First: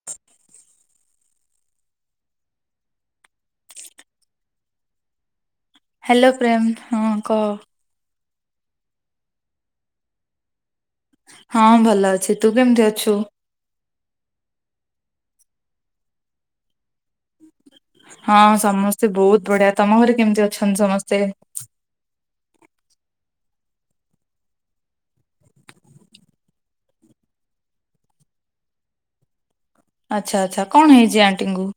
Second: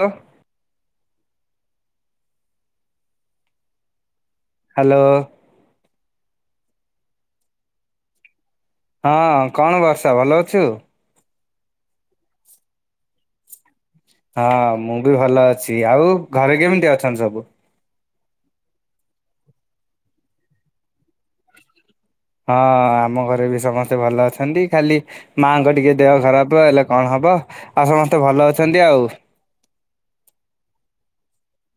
ହଁ [inaudible] hello. Hello Prem ହଁ କହ। ହଁ କଣ ବର୍ଷା ଭଲ ଅଛୁ? ହଁ ଭଲ ଅଛି ତୁ କେମିତି ଅଛୁ? ହଁ ମୁଁ ବି ଭଲ ଅଛି ଆଉ ଘରେ କେମିତି ଅଛନ୍ତି ସବୁ? ହଁ ସମସ୍ତେ ବହୁତ ବଢିଆ ତମ ଘରେ କେମିତି ଅଛନ୍ତି ସମସ୍ତେ? ହଁ ଆମ ଘରେ ବି ସମସ୍ତେ ଭଲ ଅଛନ୍ତି ଖାଲି ମାଆଙ୍କ ଟିକେ ଦେହ ଖରାପ ହେଲେ କଣ ହବ ଆଉ ସମସ୍ତେ ଭଲ ଅଛନ୍ତି ଆଉ। ଆଚ୍ଛା ଆଚ୍ଛା କଣ ହେଇଛି ଆଣ୍ଟିଙ୍କୁୁ?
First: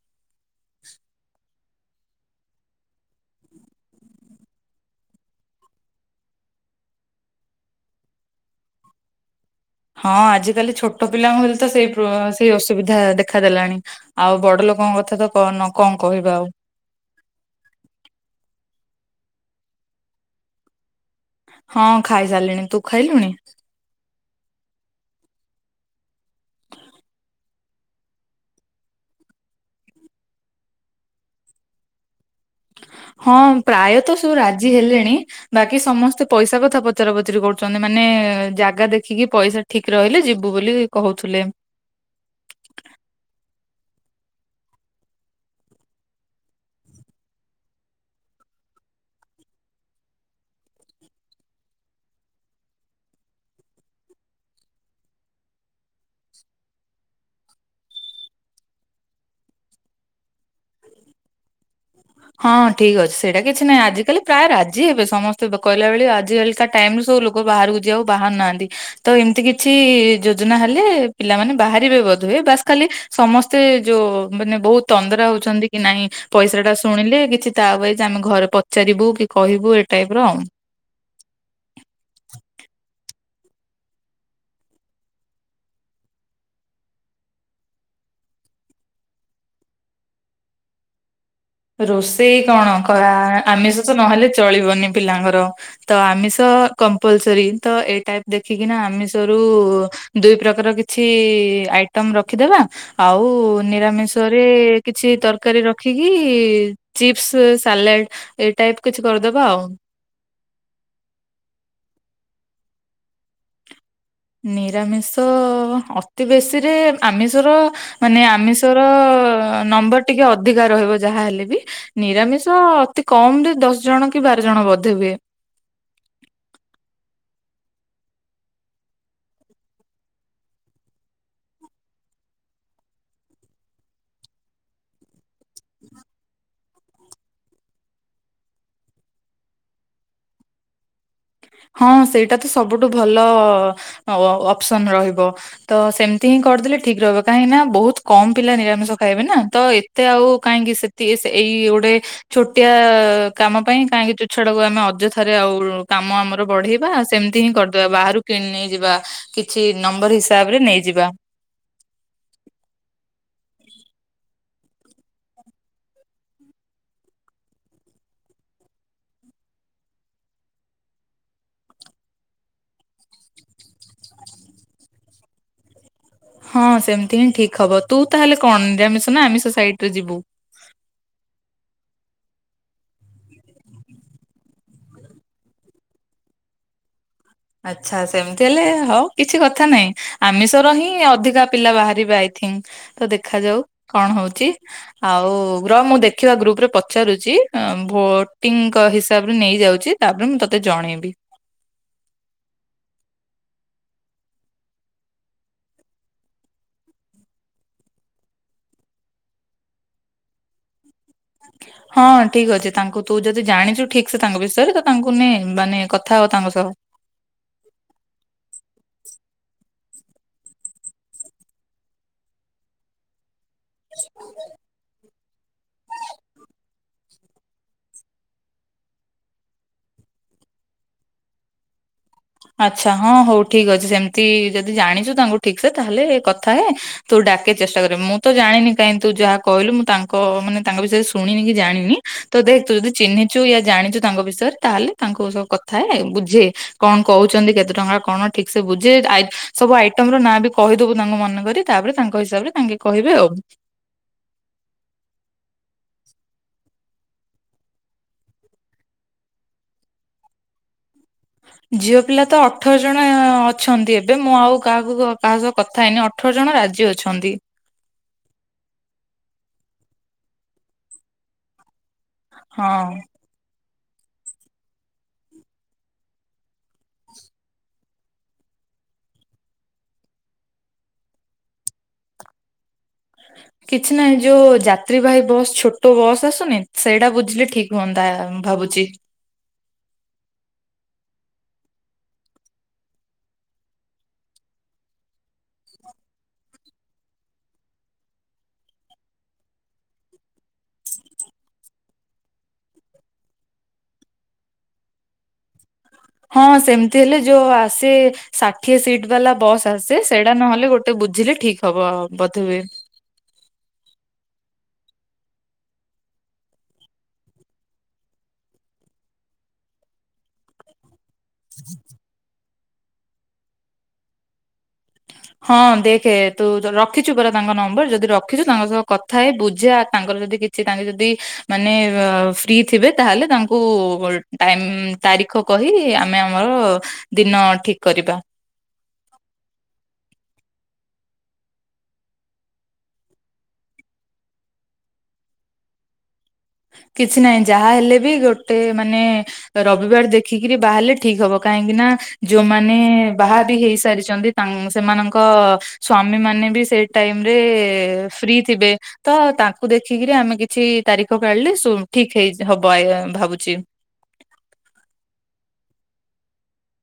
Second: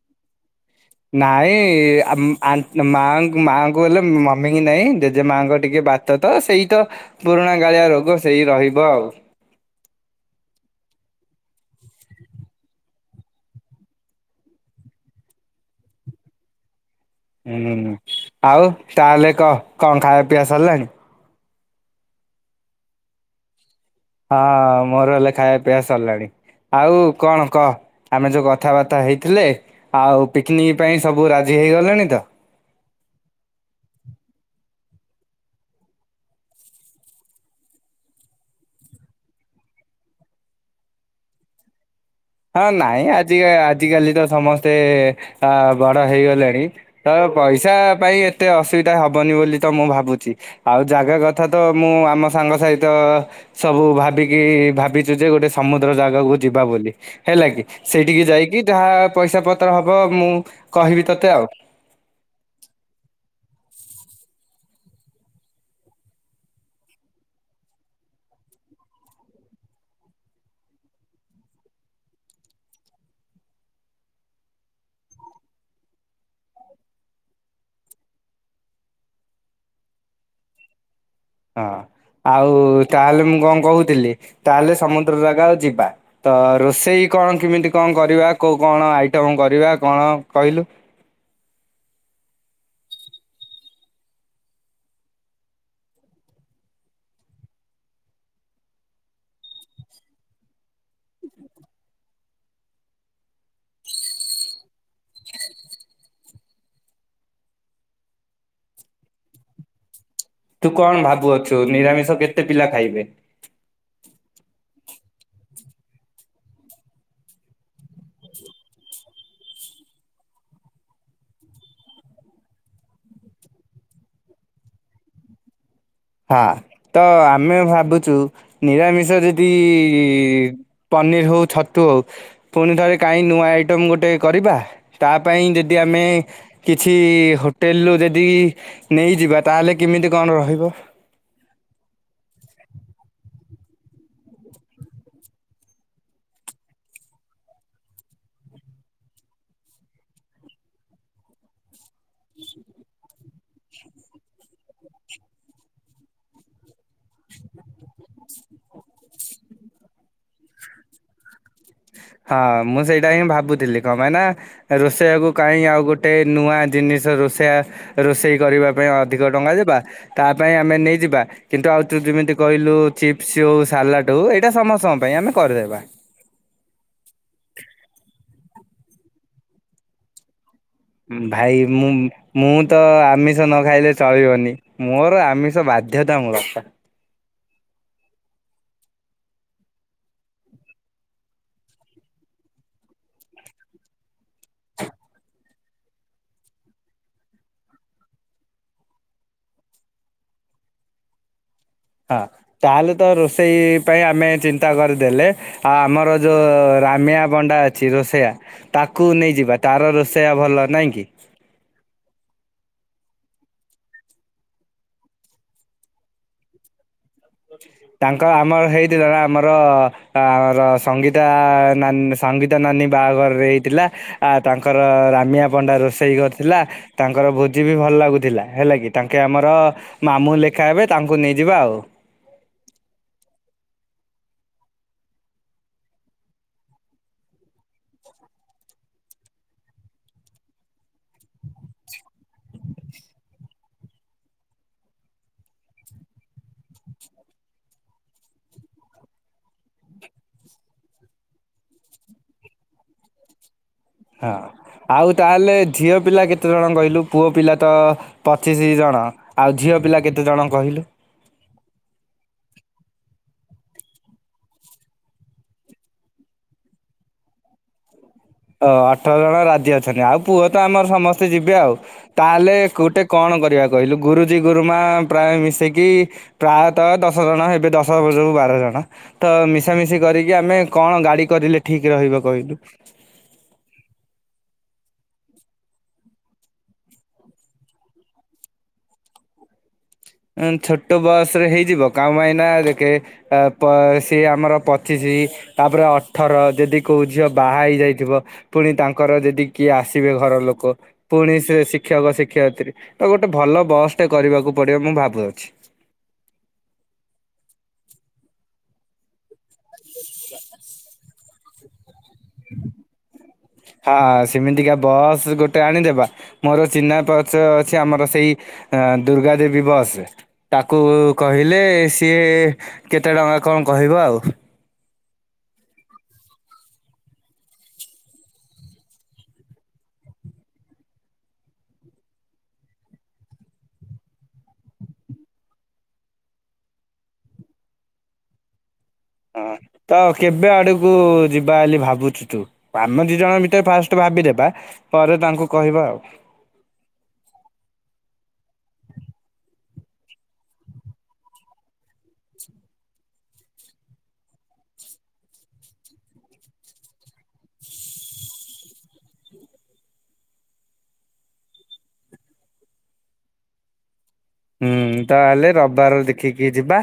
ନାଇଁ ଆମ୍ ଆ ମାଙ୍କୁ ମାଆଙ୍କୁ ହେଲେ ମମି କି ନାଇଁ ଜେଜେ ମାଆଙ୍କ ଟିକେ ବା ତ ତ ସେଇ ତ ପୁରୁଣା ଗାଳିଆ ରୋଗ ସେଇ ରହିବ ଆଉ। ହଁ ଆଜିିକାଲି ଛୋଟ ପିଲାଙ୍କୁ ହେଲେ ତ ସେଇ ପ୍ରୋ ସେଇ ଅସୁବିଧା ଦେଖାଦେଲାଣି। ଆଉ ବଡ ଲୋକଙ୍କ କଥା ତ କଣ ନ କହିବା ଆଉ। ହୁଁ ଆଉ ତାହେଲେ କ କଁ ଖାୟା ପିଆ ସର୍ଲାଣି? ହଁ ଖାଇ ସାରିଲିଣି ତୁ ଖାଇଲୁଣି? ହଁ ମୋର ହେଲେ ଖାୟା ପିଆ ସର୍ଲାଣି। ଆଉ କଣ କହ ଆମେ ଯୋଉ କଥାବାର୍ତ୍ତା ହେଇଥିଲେ ଆଉ ପିକ୍ନିକ୍ ପାଇଁ ସବୁ ରାଜି ହେଇଗଲେଣି ତ ହଁ ପ୍ରାୟତଃ ସବୁ ରାଜି ହେଲେଣି‌ ବାକି ସମସ୍ତେ ପଇସା କଥା ପଚରା ପଚାରି କରୁଚନ୍ତି ମାନେ ଜାଗା ଦେଖିକି ପଇସା ଠିକ୍ ରହିଲେ ଯିବୁ ବୋଲି କହୁଥିଲେ। ହଁ ନାଇଁ ଆଜି ଆଜିକାଲି ତ ସମସ୍ତେ ଅ ବଡ ହେଇଗଲେଣି ତ ପଇସା ପାଇଁ ଏତେ ଅସୁବିଧା ହବନି ବୋଲି ତ ମୁଁ ଭାବୁଚି ଆଉ ଜାଗା କଥା ତ ମୁଁ ଆମ ସାଙ୍ଗ ସହିତ ସବୁ ଭାବିକି ଭାବିଚୁ ଯେ ଗୋଟେ ସମୁଦ୍ର ଯାଗାକୁ ଯିବା ବୋଲି। ହେଲା କି ସେଇଠିକି ଯାଇକି ଯାହା ପଇସା ପତ୍ର ହବ ମୁଁ କହିବି ତୋତେ ଆଉ। ହଁ ଠିକ୍ ଅଛି ସେଇଟା କିଛି ନାହିଁ ଆଜିିକାଲି ପ୍ରାୟ ରାଜି ହେବେ ସମସ୍ତେ କହିଲା ଭଳି ଆଜିିକାଲି କା ଟାଇମ୍ ରୁ ସବୁ ଲୋକ ବାହାରକୁ ଯିବାକୁ ବାହାରୁ ନାହାନ୍ତି ତ ଏମିତି କିଛି ଯୋଜନା ହେଲେ ପିଲାମାନେ ବାହାରିବେ ବୋଧ ହୁଏ ବାସ୍ ଖାଲି ସମସ୍ତେ ଯୋଉ ମାନେ ବହୁତ ତନ୍ଦରା ହଉଚନ୍ତି କି ନାଇଁ ପଇସା ଟା ଶୁଣିଲେ କିଛି ତା ୱେଜ୍ ଆମେ ଘରେ ପଚାରିବୁ କି କହିବୁ ଏ ଟାଇପ୍ ର ଆଉ। ହଁ ଆଉ ତାହେଲେ ମୁଁ କଁ କହୁଥିଲି ତାହେଲେ ସମୁଦ୍ର ଜାଗା ଯିବା ତ ରୋଷେଇ କଣ କେମିତି କଁ କରିବା କୋଉ କଣ ଆଇଟମ୍ କରିବା କଣ କହିଲୁ। ରୋଷେଇ କଣ କରା ଆମିଷ ତ ନହେଲେ ଚଳିବନି ପିଲାଙ୍କର ତ ଆମିଷ କମ୍ପଲସରୀ ତ ଏ ଟାଇପ୍ ଦେଖିକିନା ଆମିଷ ‌ରୁ ଦୁଇ ପ୍ରକାର କିଛି ଆଇଟମ୍ ରଖିଦବା। ଆଉ ନିରାମିଷରେ କିଛି ତରକାରୀ ରଖିକି ଚିପ୍ସ୍ ସାଲାଡ୍ ଏଇ ଟାଇପ୍ କିଛି କରିଦବା ଆଉ। ତୁ କଣ ଭାବୁଅଛୁ ନିରାମିଷ କେତେ ପିଲା ଖାଇବେ। ନିରାମିଷ ଅତି ବେଶୀରେ ଆମିଷର। ମାନେ ଆମିଷର ନମ୍ବର ଟିକେ ଅଧିକା ରହିବ ଯାହାହେଲେ ବି। ନିରାମିଷ ଅତି କମ୍ ରେ ଦଶ ଜଣ କି ବାର ଜଣ ବଧେ ହୁଏ। ହଁ ତ ଆମେ ଭାବୁଛୁ ନିରାମିଷ ଯଦି ଇ-ଇ-ଇ ପନିର୍ ହୋଉ, ଛତୁ ହୋଉ। ପୁଣିଥରେ କାହିଁ ନୂଆ ଆଇଟମ୍ ଗୋଟେ କରିବା ତା ପାଇଁ ଯଦି ଆମେ କିଛି ହୋଟେଲରୁୁ ଯଦି ନେଇଯିବା ତାହେଲେ କେମିତି କଣ ରହିବ? ହଁ ସେଇଟା ତ ସବୁଠୁ ଭଲ ଅ-ଅପ୍ ସନ୍ ରହିବ। ତ ସେମିତି ହିଁ କରିଦେଲେ ଠିକ୍ ରହିବ, କାହିଁକି ନା ବୋହୁତ୍ କମ୍ ପିଲା ନିରାମିଷ ଖାଇବେ ନା ତ ଏତେ ଆଉ କାହିଁକି ସେ ଏ ସେ ଏଇ ଗୋଟେ ଛୋଟିଆ କାମ ପାଇଁ କାହିଁକି ତୁଛାଟାକୁ ଆମେ ଅଯଥାରେ ଆଉ। କାମ ଆମର ବଢେଇବା ସେମିତି ହିଁ କରିଦବା ବାହାରୁ କିଣି ନେଇ ଯିବା କିଛି ନମ୍ବର ହିସାବରେ ନେଇଯିବା। ହଁ ମୁଁ ସେଇଟା ହିଁ ଭାବୁଥିଲି କଣ ପାଇଁ ନା ରୋଷେଇୟାକୁ କାହିଁ ଆଉ ଗୋଟେ ନୂଆ ଜିନିଷ ରୋଷେୟା ରୋଷେଇ କରିବା ପାଇଁ ଅଧିକ ଟଙ୍କା ଦେବା ତା ପାଇଁ ଆମେ ନେଇଯିବା। କିନ୍ତୁ ଆଉ ତୁ ଯେମିତି କହିଲୁ ଚିପ୍ସ ହଉ ସାଲାଟ ହଉ ଏଇଟା ସମସ୍ତଙ୍କ ପାଇଁ ଆମେ କରିଦେବା। ହଁ ସେମିତି ହିଁ ଠିକ୍ ହବ ତୁ ତାହେଲେ କଣ ନିରାମିଷ ନା ଆମିଷ ସାଇଡି ରେ ଯିବୁ। ଭାଇ ମୁଁ ମୁଁ ତ ଆମିଷ ନ ଖାଇଲେ ଚଳିବନି। ମୋର ଆମିଷ ବାଧ୍ୟତା ମୂଳକ। ଆଚ୍ଛା ସେମିତି ହେଲେ ହଉ କିଛି କଥା ନାହିଁ। ଆମିଷର ହିଁ ଅଧିକା ପିଲା ବାହାରିବେ ଆଇ ଥିଙ୍କ ତ ଦେଖାଯାଉ କଣ ହଉଛି। ଆଉ ରହ ମୁଁ ଦେଖିବା ଗ୍ରୁପ ରେ ପଚାରୁଛି ଭୋଟିଂଙ୍କ ହିସାବରେ ନେଇଯାଉଛି। ତାପରେ ମୁଁ ତତେ ଜଣେଇବି। ହଁ ତାହେଲେ ତ ରୋଷେଇ ପାଇଁ ଆମେ ଚିନ୍ତା କରିଦେଲେ। ଆଉ ଆମର ଯୋଉ ରାମିୟା ପଣ୍ଡା ଅଛି ରୋଷେୟା। ତାକୁ ନେଇଯିବା ତାର ରୋଷେୟା ଭଲ ନାଇଁ କି। ହଁହଁ ଠିକ ଅଛି ତାଙ୍କୁ ତୁ ଯଦି ଜାଣିଛୁ ଠିକ ସେ ତାଙ୍କ ବିଷୟରେ ତ ତାଙ୍କୁ ନେ ମାନେ କଥା ହ ତାଙ୍କ ସହ। ତାଙ୍କ ଆମର ହେଇଥିଲା ନା ଆମର ର ସଙ୍ଗୀତା ନାନୀ। ସଙ୍ଗୀତ ନାନୀ ବାହାଘରରେ ହେଇଥିଲା ଆ ତାଙ୍କର ରାମିଆ ପଣ୍ଡା ରୋଷେଇ କରିଥିଲା। ତାଙ୍କର ଭୋଜି ବି ଭଲ ଲାଗୁଥିଲା ହେଲା କିି ତାଙ୍କେ ଆମର ମାମୁଁ ଲେଖା ହେବେ ତାଙ୍କୁ ନେଇଯିବା ଆଉ। ଆଛା ହଁ ହଉ ଠିକ ଅଛି ସେମିତି ଯଦି ଜାଣିଛୁ ତାଙ୍କୁ ଠିକ ସେ ତାହେଲେ କଥା ହେ। ତୁ ଡାକେ ଚେଷ୍ଟା କରିବୁ ମୁଁ ତ ଜାଣିନି କାହିଁ ତୁ ଯାହା କହିଲୁ ମୁଁ ତାଙ୍କ ମାନେ ତାଙ୍କ ବିଷୟରେ ଶୁଣିନି କି ଜାଣିନି ତ ଦେଖ୍ ତୁ ଯଦି ଚିହ୍ନି ଚୁ ୟା ଜାଣିଛୁ ତାଙ୍କ ବିଷୟରେ ତାହେଲେ ତାଙ୍କୁ ସବୁ କଥା ହେ ବୁଝେ କଣ କହୁଛନ୍ତି କେତେ ଟଙ୍କା କଣ ଠିକ ସେ ବୁଝେ ଆ ସବୁ ଆଇଟମ ର ନାଁ ବି କହିଦବୁ ତାଙ୍କୁ ମନେକରି ତାପରେ ତାଙ୍କ ହିସାବରେ ତାଙ୍କେ କହିବେ ଆଉ। ହଁ ଆଉ ତାହେଲେ ଝିଅ ପିଲା କେତେଜଣ କହିଲୁ ପୁଅ ପିଲା ତ ପଚିଶି ଜଣ ଆଉ ଝିଅ ପିଲା କେତେ ଜଣ କହିଲୁ। ଝିଅ ପିଲା ତ ଅଠର ଜଣ ଅଛନ୍ତି ଏବେ ମୁଁ ଆଉ କାହାକୁ କାହା ସହ କଥା ହେଇନି ଅଠ ଅଠର ଜଣ ରାଜି ଅଛନ୍ତି। ଓ ଅଠର ଜଣ ରାଜି ଅଛନ୍ତି ଆଉ ପୁଅ ତ ଆମର ସମସ୍ତେ ଯିବେ ଆଉ। ତାହେଲେ ହଁ। ଗୋଟେ କଣ କରିବା କହିଲୁ ଗୁରୁଜୀ ଗୁରୁମା ପ୍ରାୟ ମିଶି କି ପ୍ରାୟତଃ ଦଶ ଜଣ ହେବେ ଦଶରୁ ବୁଜୁ ବାର ଜଣ। ତ ମିଶାମିଶି କରିକି ଆମେ କଣ ଗାଡି କରିଲେ ଠିକ ରହିବ କହିଲୁ? [inaudible] କିଛି ନାହିଁ ଯୋଉ ଯାତ୍ରୀବାହୀ ବସ୍ ଛୋଟ ବସ୍ ଆସୁନି। ସେଇଟା ବୁଝିଲେ ଠିକ ହୁଅନ୍ତା ମୁଁ ଭାବୁଛି। ଛୋଟ ବସ ରେ ହେଇଯିବ କା ପାଇଁନା ଦେଖେ ଅ ପ ସି ଆମର ପଚିଶି ତାପରେ ଅଠର ଯଦି କୋଉ ଝିଅ ବାହା ହେଇ ଯାଇଥିବ। ପୁଣି ତାଙ୍କର ଯଦି କିଏ ଆସିବେ ଘର ଲୋକ। ପୁଣି ସେ ଶିକ୍ଷକ ଶିକ୍ଷୟିତ୍ରୀ ତ ଗୋଟେ ଭଲ ବସ୍ ଟେ କରିବାକୁ ପଡିବ ମୁଁ ଭାବୁଅଛି। ହଁ ସେମିତି ହେଲେ ଯୋଉ ଆସେ ଷାଠିଏ ସିଟ ବାଲା ବସ୍ ଆସେ ସେଇଟା ନହେଲେ ଗୋଟେ ବୁଝିଲେ ଠିକ। ହବ ବଧ ହୁଏ। [inaudible] ହଁ ସେମିତିକା ବସ୍ ଗୋଟେ ଆଣିଦବା। ମୋର ଚିହ୍ନା ପଚ ଅଛି ଆମର ସେଇ ହଁ ଦୁର୍ଗା ଦେବୀ ବସ ତାକୁ କହିଲେ ସିଏ କେତେ ଟଙ୍କା କଣ କହିବ ଆଉ? ହଁ ଦେଖେ ତୁ ରଖିଛୁ ପରା ତାଙ୍କ ନମ୍ବର ଯଦି ରଖିଛୁ। ତାଙ୍କ ସହ କଥା ହେଇ ବୁଝା ତାଙ୍କର ଯଦି କି ତାଙ୍କେ ଯଦି ମାନେ ଫ୍ରି ଥିବେ। ତାହେଲେ ତାଙ୍କୁ ଟାଇମ୍ ତାରିଖ କହି ଆମେ ଆମର ଦିନ ଠିକ କରିବା। ହଁ ତ କେବେ ଆଡକୁ ଯିବା ଏଲି ଭାବୁଛୁ ତୁ। ଆମେ ଦି ଜଣ ଭିତରେ ଫାଷ୍ଟ ଭାବିଦେବା ପରେ ତାଙ୍କୁ କହିବା ଆଉ। କିଛି ନାହିଁ ଯାହା ହେଲେ ବି ଗୋଟେ ମାନେ ରବିବାର ଦେଖିକିରି ବାହାରିଲେ ଠିକ ହବ। କାହିଁକି ନା ଯୋଉମାନେ ବାହା ବି ହେଇସାରିଛନ୍ତି ସେମାନଙ୍କ ସ୍ଵାମୀ ମାନେ ବି ସେ ଟାଇମ ରେ ଫ୍ରି ଥିବେ। ତ ତାଙ୍କୁ ଦେଖିକିରି ଆମେ କିଛି ତାରିଖ କାଢିଲେ ଠିକ ହେଇ ହବ ଭାବୁଛି। ହୁଁ ତାହେଲେ ରବିବାର ଦେଖିକି ଯିବା।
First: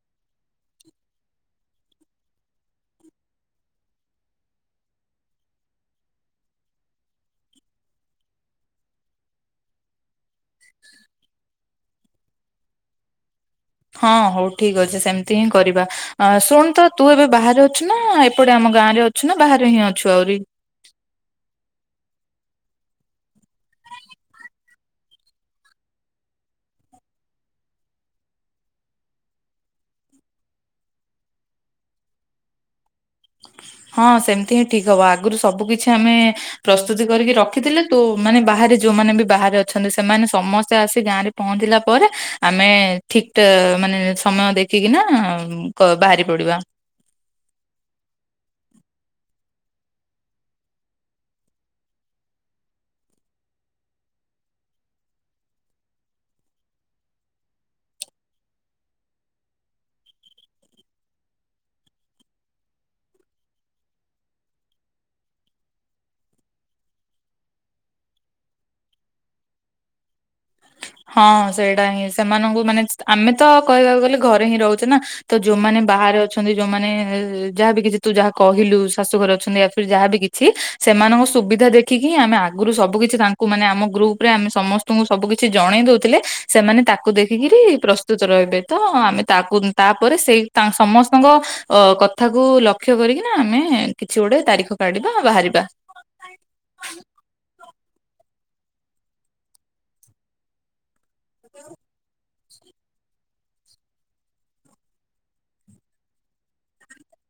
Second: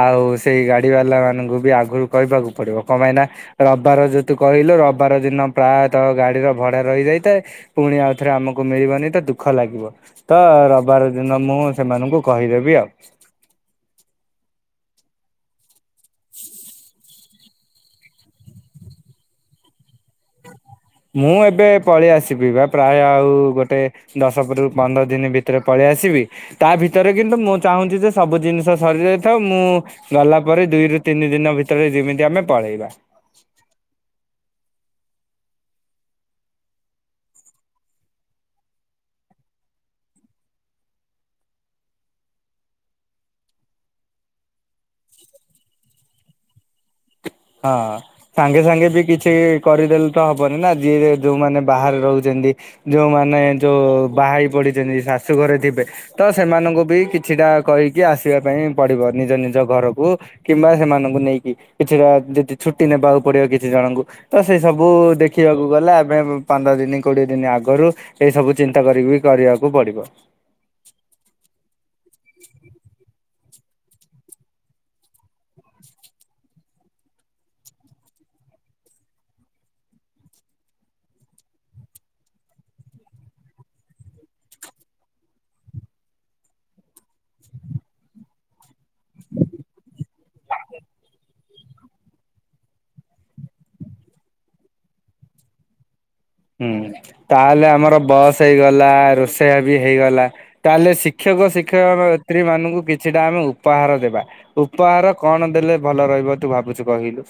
ଆଉ ସେଇ ଗାଡ଼ି ବାଲାମାନଙ୍କୁ ବି ଆଗରୁ କହିବାକୁ ପଡ଼ିବ। କଣ ପାଇଁନା ରବିବାର ଯୋତୁ କହିଲୁ ରବିବାର ଦିନ ପ୍ରାୟତଃ ଗାଡିର ଭଡା ରହିଯାଇଥାଏ। ପୁଣି ଆଉଥରେ ଆମକୁ ମିଳିବନି ତ ଦୁଃଖ ଲାଗିବ। ତ ରବିବାର ଦିନ ମୁଁ ସେମାନଙ୍କୁ କହିଦେବି ଆଉ। ହଁ ହଉ ଠିକ ଅଛି ସେମିତି ହିଁ କରିବା ଶୁଣୁ ତ ତୁ ଏବେ ବାହାରେ ଅଛୁ ନା ଏପଟେ ଆମ ଗାଁ ରେ ଅଛୁ ନା ବାହାରେ ହିଁ ଅଛୁ ଆହୁରି। ମୁଁ ଏବେ ପଳେଇ ଆସିିବି ବା ପ୍ରାୟ ଆଉ ଗୋଟେ ଦଶରୁ ପନ୍ଦର ଦିନ ଭିତରେ ପଳେଇ ଆସିବି। ତା ଭିତରେ କିନ୍ତୁ ମୁଁ ଚାହୁଁଛି ଯେ ସବୁ ଜିନିଷ ସରି ଯାଇଥାଉ। ମୁଁ ଗଲା ପରେ ଦୁଇରୁୁ ତିନି ଦିନ ଭିତରେ ଯେମିତି ଆମେ ପଳେଇବା। ହଁ ସେମତି ହିଁ ଠିକ୍ ହବ ଆଗରୁ ସବୁ କିଛି ଆମେ ପ୍ରସ୍ତୁତି କରିକି ରଖିଥିଲେ ତୁ ମାନେ ବାହାରେ ଯୋଉମାନେ ବି ବାହାରେ ଅଛନ୍ତି। ସେମାନେ ସମସ୍ତେ ଆସି ଗାଁ ରେ ପହଞ୍ଚିଲା ପରେ ଆମେ ଠିକ ମାନେ ସମୟ ଦେଖିକିନା ବାହାରି ପଡିବା। ହଁ। ସାଙ୍ଗେ ସାଙ୍ଗେ ବି କିଛି କରିଦେଲେ ତ ହବନି ନା ଯିଏ ଯୋଉମାନେ ବାହାରେ ରହୁଛନ୍ତି। ଯୋଉମାନେ ଯୋଉ ବାହା ହେଇ ପଡିଛନ୍ତି ଶାଶୁ ଘରେ ଥିବେ ତ ସେମାନଙ୍କୁ ବି କିଛିଟା କହିକି ଆସିବା ପାଇଁ ପଡିବ ନିଜ ନିଜ ଘରକୁ କିମ୍ବା ସେମାନଙ୍କୁ ନେଇକି କିଛିଟା ଯଦି ଛୁଟି ନେବାକୁ ପଡିବ କିଛି ଜଣଙ୍କୁ ତ ସେ ସବୁ ଦେଖିବାକୁ ଗଲା ଆମେ ପନ୍ଦର ଦିନ କୋଡିଏ ଦିନ ଆଗରୁ ଏଇ ସବୁ ଚିନ୍ତା କରିକି ବି କରିବାକୁ ପଡିବ। ହଁ ସେଇଟା ହିଁ ସେମାନଙ୍କୁ ମାନେ ଆମେ ତ କହିବାକୁ ଗଲେ ଘରେ ହିଁ ରହୁଛେ ନା ତ ଯୋଉମାନେ ବାହାରେ ଅଛନ୍ତି ଯୋଉମାନେ ଯାହାବି କିଛି ତୁ ଯାହା କହିଲୁ ଶାଶୁଘରେ ଅଛନ୍ତି ଯାହାଵି କିଛି ସେମାନଙ୍କ ସୁବିଧା ଦେଖିକି ହିଁ ଆମେ ଆଗରୁ ସବୁ କିଛି ତାଙ୍କୁ ମାନେ ଆମ ଗ୍ରୁପ ରେ ଆମେ ସମସ୍ତଙ୍କୁ ସବୁ କିଛି କିଛି ଜଣେଇ ଦଉଥିଲେ ସେମାନେ ତାକୁ ଦେଖିକିରି ପ୍ରସ୍ତୁତ ରହିବେ ତ ଆମେ ତାକୁ ତାପରେ ସେଇ ତାଙ୍କ ସମସ୍ତଙ୍କ କଥାକୁ ଲକ୍ଷ୍ୟ କରିକିନା ଆମେ କିଛି ଗୋଟେ ତାରିଖ କାଢିବା ବାହାରିବା। ହୁଁ ତାହେଲେ ଆମର ବସ୍ ହେଇଗଲା ରୋଷେଇ ବି ହେଇଗଲା ତାହେଲେ ସିକ। ଶିକ୍ଷକ, ଶିକ୍ଷୟିତ୍ରୀ ମାନଙ୍କୁ କିଛିଟା ଆମେ ଉପହାର ଦେବା। ଉପହାର କଣ ଦେଲେ ଭଲ ରହିବ ତୁ ଭାବୁଛୁ କହିଲୁ?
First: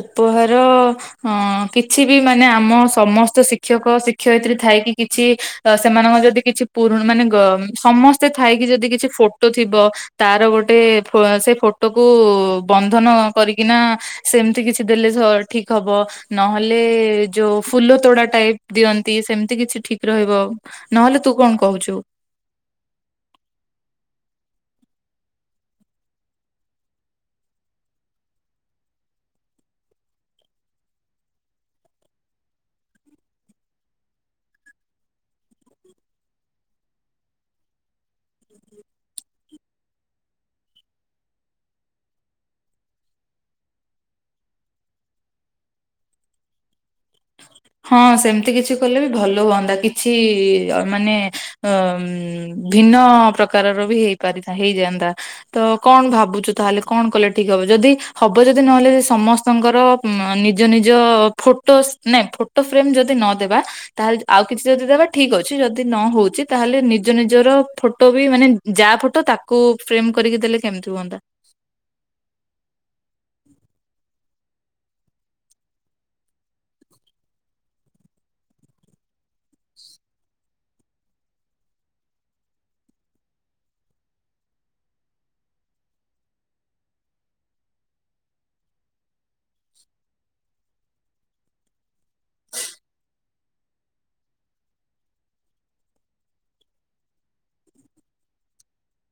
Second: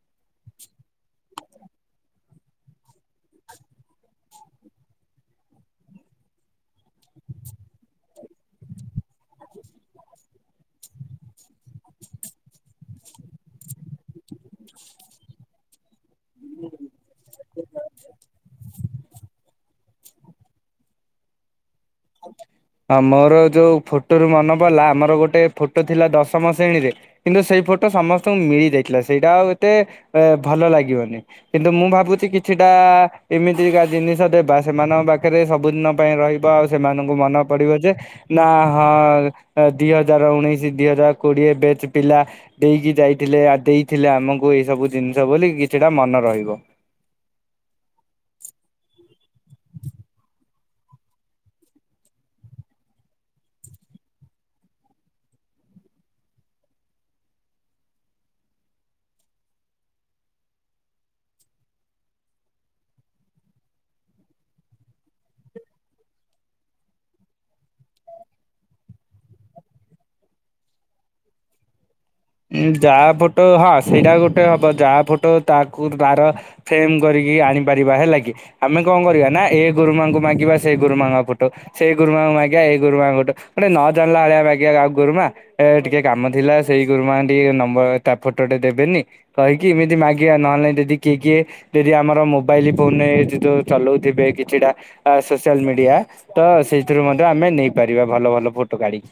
ଉପହାର ହଁ କିଛି ବି ମାନେ ଆମ ସମସ୍ତ ଶିକ୍ଷକ ଶିକ୍ଷୟିତ୍ରୀ ଥାଇକି କିଛି ତ ସେମାନଙ୍କ ଯଦି କିଛି ପୁରୁଣ ମାନେ ସମସ୍ତେ ଥାଇକି ଯଦି କିଛି ଫଟୋ ଥିବ। ତାର ଗୋଟେ ସେ ଫଟୋକୁୁ ବନ୍ଧନ କରିକିନା ସେମିତି କିଛି ଦେଲେ ଠିକ ହବ ନହେଲେ ଯୋଉ ଫୁଲ ତୋଡା ଟାଇପ୍। ଦିଅନ୍ତି ସେମିତି କିଛି ଠିକ ରହିବ ନହେଲେ ତୁ କଣ କହୁଛୁ। ହଁ ମୋର ଯୋଉ ଫୋଟୋରୁ ମନେ ପଡିଲା ଆମର ଗୋଟେ ଫୋଟୋ ଥିଲା ଦଶମ ଶ୍ରେଣୀରେ। କିନ୍ତୁ ସେଇ ଫଟୋ ସମସ୍ତଙ୍କୁ ମିଳି ଦେଖିବା ସେଇଟା ଆଉ ଏତେ ଭଲ ଲାଗିବନି। କିନ୍ତୁ ମୁଁ ଭାବୁଛି କିଛିଟା ଏମିତିକା ଜିନିଷ ଦେବା ସେମାନଙ୍କ ପାଖରେ ସବୁଦିନ ପାଇଁ ରହିବ ଆଉ ସେମାନଙ୍କୁ ମନେ ପଡିବ ଯେ ନା ହଁ ଦି ହଜାର ଉଣେଇଶି ଦି ହଜାର କୋଡିଏ ବେଚ ପିଲା। ଦେଇକି ଯାଇଥିଲେ ଦେଇଥିଲେ ଆମକୁ ଏଇ ସବୁ ଜିନିଷ ବୋଲି କିଛିଟା ମନେ ରହିବ। ହଁ ସେମିତି କିଛି କଲେ ବି ଭଲ ହୁଅନ୍ତା କିଛି ମାନେ ଭିନ୍ନ ପ୍ରକାରର ବି ହେଇପାରିଥା ହେଇଯାଆନ୍ତା। ତ କଣ ଭାବୁଛୁ ତାହେଲେ କଣ କଲେ ଠିକ ହବ ଯଦି ହବ ଯଦି ନହେଲେ ସମସ୍ତଙ୍କର। ନିଜ ନିଜ ଫଟୋ ନାଇଁ ଫଟୋ ଫ୍ରେମ ଯଦି ନଦବା। ତାହେଲେ ଆଉ କିଛି ଯଦି ଦେବା ଠିକ ଅଛି ଯଦି ନ ହଉଛି ତାହେଲେ ନିଜ ନିଜର ଫଟୋ ବି ମାନେ ଯାହା ଫଟୋ ତାକୁ ଫ୍ରେମ କରିକି ଦେଲେ କେମିତି ହୁଅନ୍ତା। ଯାହା ଫଟୋ ହଁ ସେଇଟା ଗୋଟେ ହବ ଯାହା ଫଟୋ ତାକୁ ତାର। ଫ୍ରେମ କରିକି ଆଣିପାରିବା ହେଲା କିି ଆମେ କଣ କରିବା ନା ଏ ଗୁରୁମାଙ୍କୁ ମାଗିବା। ସେଇ ଗୁରୁମାଙ୍କ ଫଟେ। ସେଇ ଗୁରୁମାଙ୍କୁ ମାଗିବା ଏଇ ଗୁରୁମାଙ୍କ ଫଟୋ ନଅ ପାଣିଲା ଭଳିଆ ମାଗିବା ଆଉ ଗୁରୁମା। ଏ ଟିକେ କାମ ଥିଲା ସେଇ ଗୁରୁମା ଟିକେ ନମ୍ବର ତା ଫଟୋଟେ ଦେବେନି। କହିକି ଏମିତି ମାଗିବା ନହେଲେ ନାହିଁଯଦି କିଏ କିଏ। ଯଦି ଆମର ମୋବାଇଲ ଫୋନ ରେ ଯୋଉ ଚଲଉଥିବେ କିଛିଟା। ସୋସିଆଲ ମିଡିଆ ତ ସେଇଥିରୁ ମଧ୍ୟ ଆମେ ନେଇପାରିବା ଭଲ ଭଲ ଫୋଟୋ କାଢିକି।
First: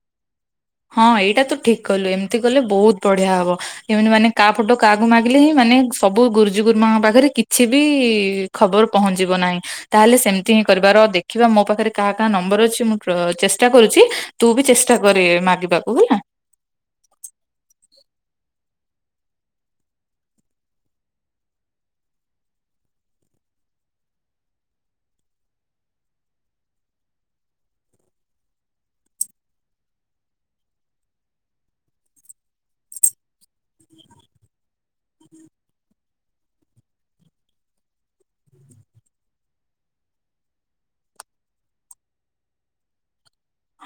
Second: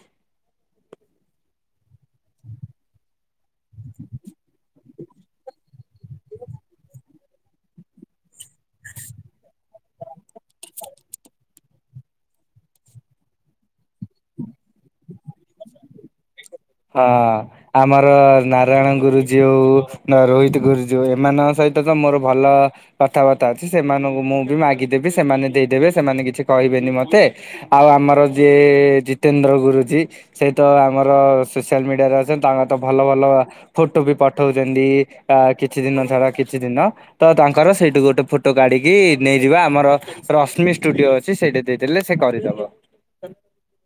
ହଁ ଏଇଟା ତ ଠିକ କଲୁ ଏମିତି କଲେ ବହୁତ ବଢିଆ ହବ ଏମିତି ମାନେ କାହା ପଟ। କହାକୁ ମାଗିଲେ ହିଁ ମାନେ ସବୁ ଗୁରୁଜୀ ଗୁରୁମାଙ୍କ ପାଖରେ କିଛି ବି ଖବର ପହଞ୍ଚିବ ନାହିଁ। ତାହେଲେ ସେମିତି ହିଁ କରିବା ରହ ଦେଖିବା ମୋ ପାଖରେ କାହା କାହା ନମ୍ବର ଅଛି ମୁଁ ଚେଷ୍ଟା କରୁଛି। ତୁ ବି ଚେଷ୍ଟା କରେ ମାଗିବାକୁ ହେଲା। ହଁ। ଆମର ନାରାୟଣ ଗୁରୁଜୀଉ ହଉ ରୋହିତ ଗୁରୁଜୀ ଏମାନଙ୍କ ସହିତ ତ ମୋର ଭଲ। କଥାବାର୍ତ୍ତା ଅଛି ସେମାନଙ୍କୁ ମୁଁ ବି ମାଗିଦେବି ସେମାନେ ଦେଇଦେବେ ସେମାନେ କିଛି କହିବେନି ମତେ। ଆଉ ଆମର ଯିଏ ଜିତେନ୍ଦ୍ର ଗୁରୁଜୀ ସେଇ ତ ଆମର। ସୋସିଆଲ ମିଡିଆରେ ଅଛନ୍ତି ତାଙ୍କର ତ ଭଲ ଭଲ। ଫଟୋ ବି ପଠଉଛନ୍ତି ଆ କିଛି ଦିନ ଛଡା କିଛି ଦିନ। ତ ତାଙ୍କର ସେଇଠୁ ଗୋଟେ ଫୋଟୋ କାଢିକି ନେଇଯିବା ଆମର। ରଶ୍ମି ଷ୍ଟୁଡିଓ ଅଛି ସେଇଠି ଦେଇଥିଲେ ସେ କରିଦବ।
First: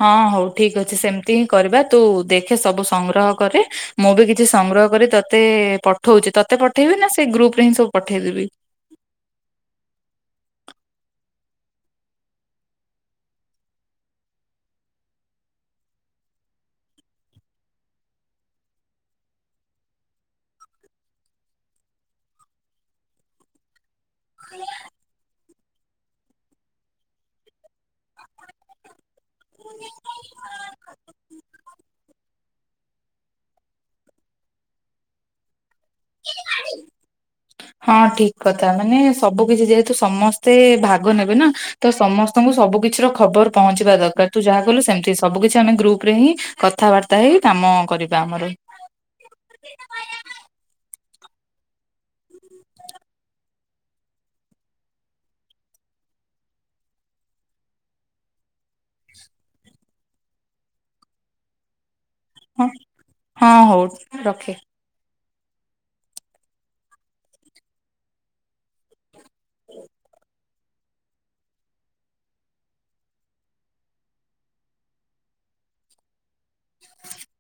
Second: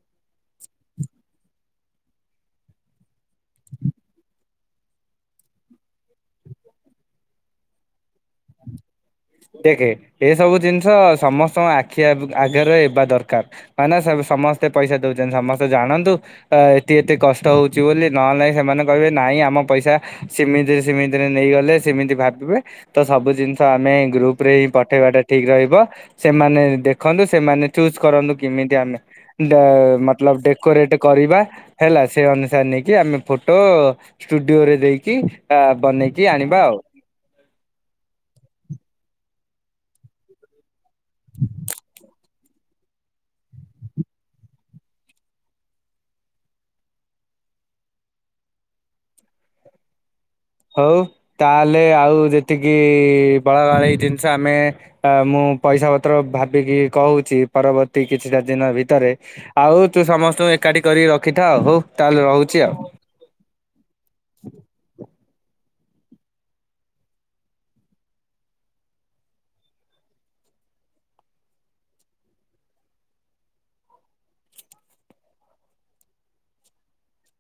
ହଁ ହଉ ଠିକ ଅଛି ସେମତି ହିଁ କରିବା ତୁ ଦେଖେ ସବୁ ସଂଗ୍ରହ କରେ। ମୁଁ ବି କିଛି ସଂଗ୍ରହ କରି ତୋତେ ପଠଉଛି ତୋତେ ପଠେଇବି ନା ସେଇ ଗ୍ରୁପ ରେ ହିଁ ସବୁ ପଠେଇଦେବି। ଦେଖ ଏ ସବୁ ଜିନିଷ ସମସ୍ତଙ୍କ ଆଖି ଆ ଆଗରେ ହେବା ଦରକାର। ମାନେ ସ ସମସ୍ତେ ପଇସା ଦଉଛନ୍ତି ସମସ୍ତେ ଜାଣନ୍ତୁ। ଅ ଏତେ ଏତେ କଷ୍ଟ ହଉଛି ବୋଲି ନହେଲେ ସେମାନେ କହିବେ ନାଇଁ ଆମ ପଇସା। ସେମିତିରେ ସେମିତିରେ ନେଇଗଲେ ସେମିତି ଭାବିବେ ତ ସବୁ ଜିନିଷ ଆମେ ଗ୍ରୁପ ରେ ଏହି ପଠେଇବାଟା ଠିକ୍ ରହିବ। ସେମାନେ ଦେଖନ୍ତୁ ସେମାନେ ଚୁଜ କରନ୍ତୁ କେମିତି ଆମେ। ମତଲବ ଡେକୋରେଟ କରିବା ହେଲା ସେ ଅନୁସାରେ ନେଇକି ଆମେ ଫଟୋ ଷ୍ଟୁଡିଓରେ ଦେଇକି ଆ ବନେଇକି ଆଣିବା ଆଉ। ହଁ ଠିକ କଥା ମାନେ ସବୁ କିଛି ଯେହେତୁ ସମସ୍ତେ ଭାଗ ନେବେ ନା ତ ସମ ତାଙ୍କୁ ସବୁ କିିଛି ର ଖବର ପହଞ୍ଚିବା ଦରକାର ତୁ ଯାହା କଲୁ ସେମିତି ସବୁ କିିଛି ଆମେ ଗ୍ରୁପରେ ହିଁ। କଥାବାର୍ତ୍ତା ହେଇ କାମ କରିବା ଆମର। ହଉ ତାହେଲେ ଆଉ ଯେତିକି ବଳା ଭଳି ଜିନିଷ ଆମେ। ଆ ମୁଁ ପଇସା ପତ୍ର ଭାବିକି କହୁଛି ପରବର୍ତ୍ତୀ କିଛିଟା ଦିନ ଭିତରେ ଆଉ ତୁ ସମସ୍ତଙ୍କୁ ଏକାଠି କରିକି ରଖିଥା ହଉ ତାହେଲେ ରହୁଛି ହଁ ଆଉ। ହଁ ହଉ ରଖେ। [unintelligible]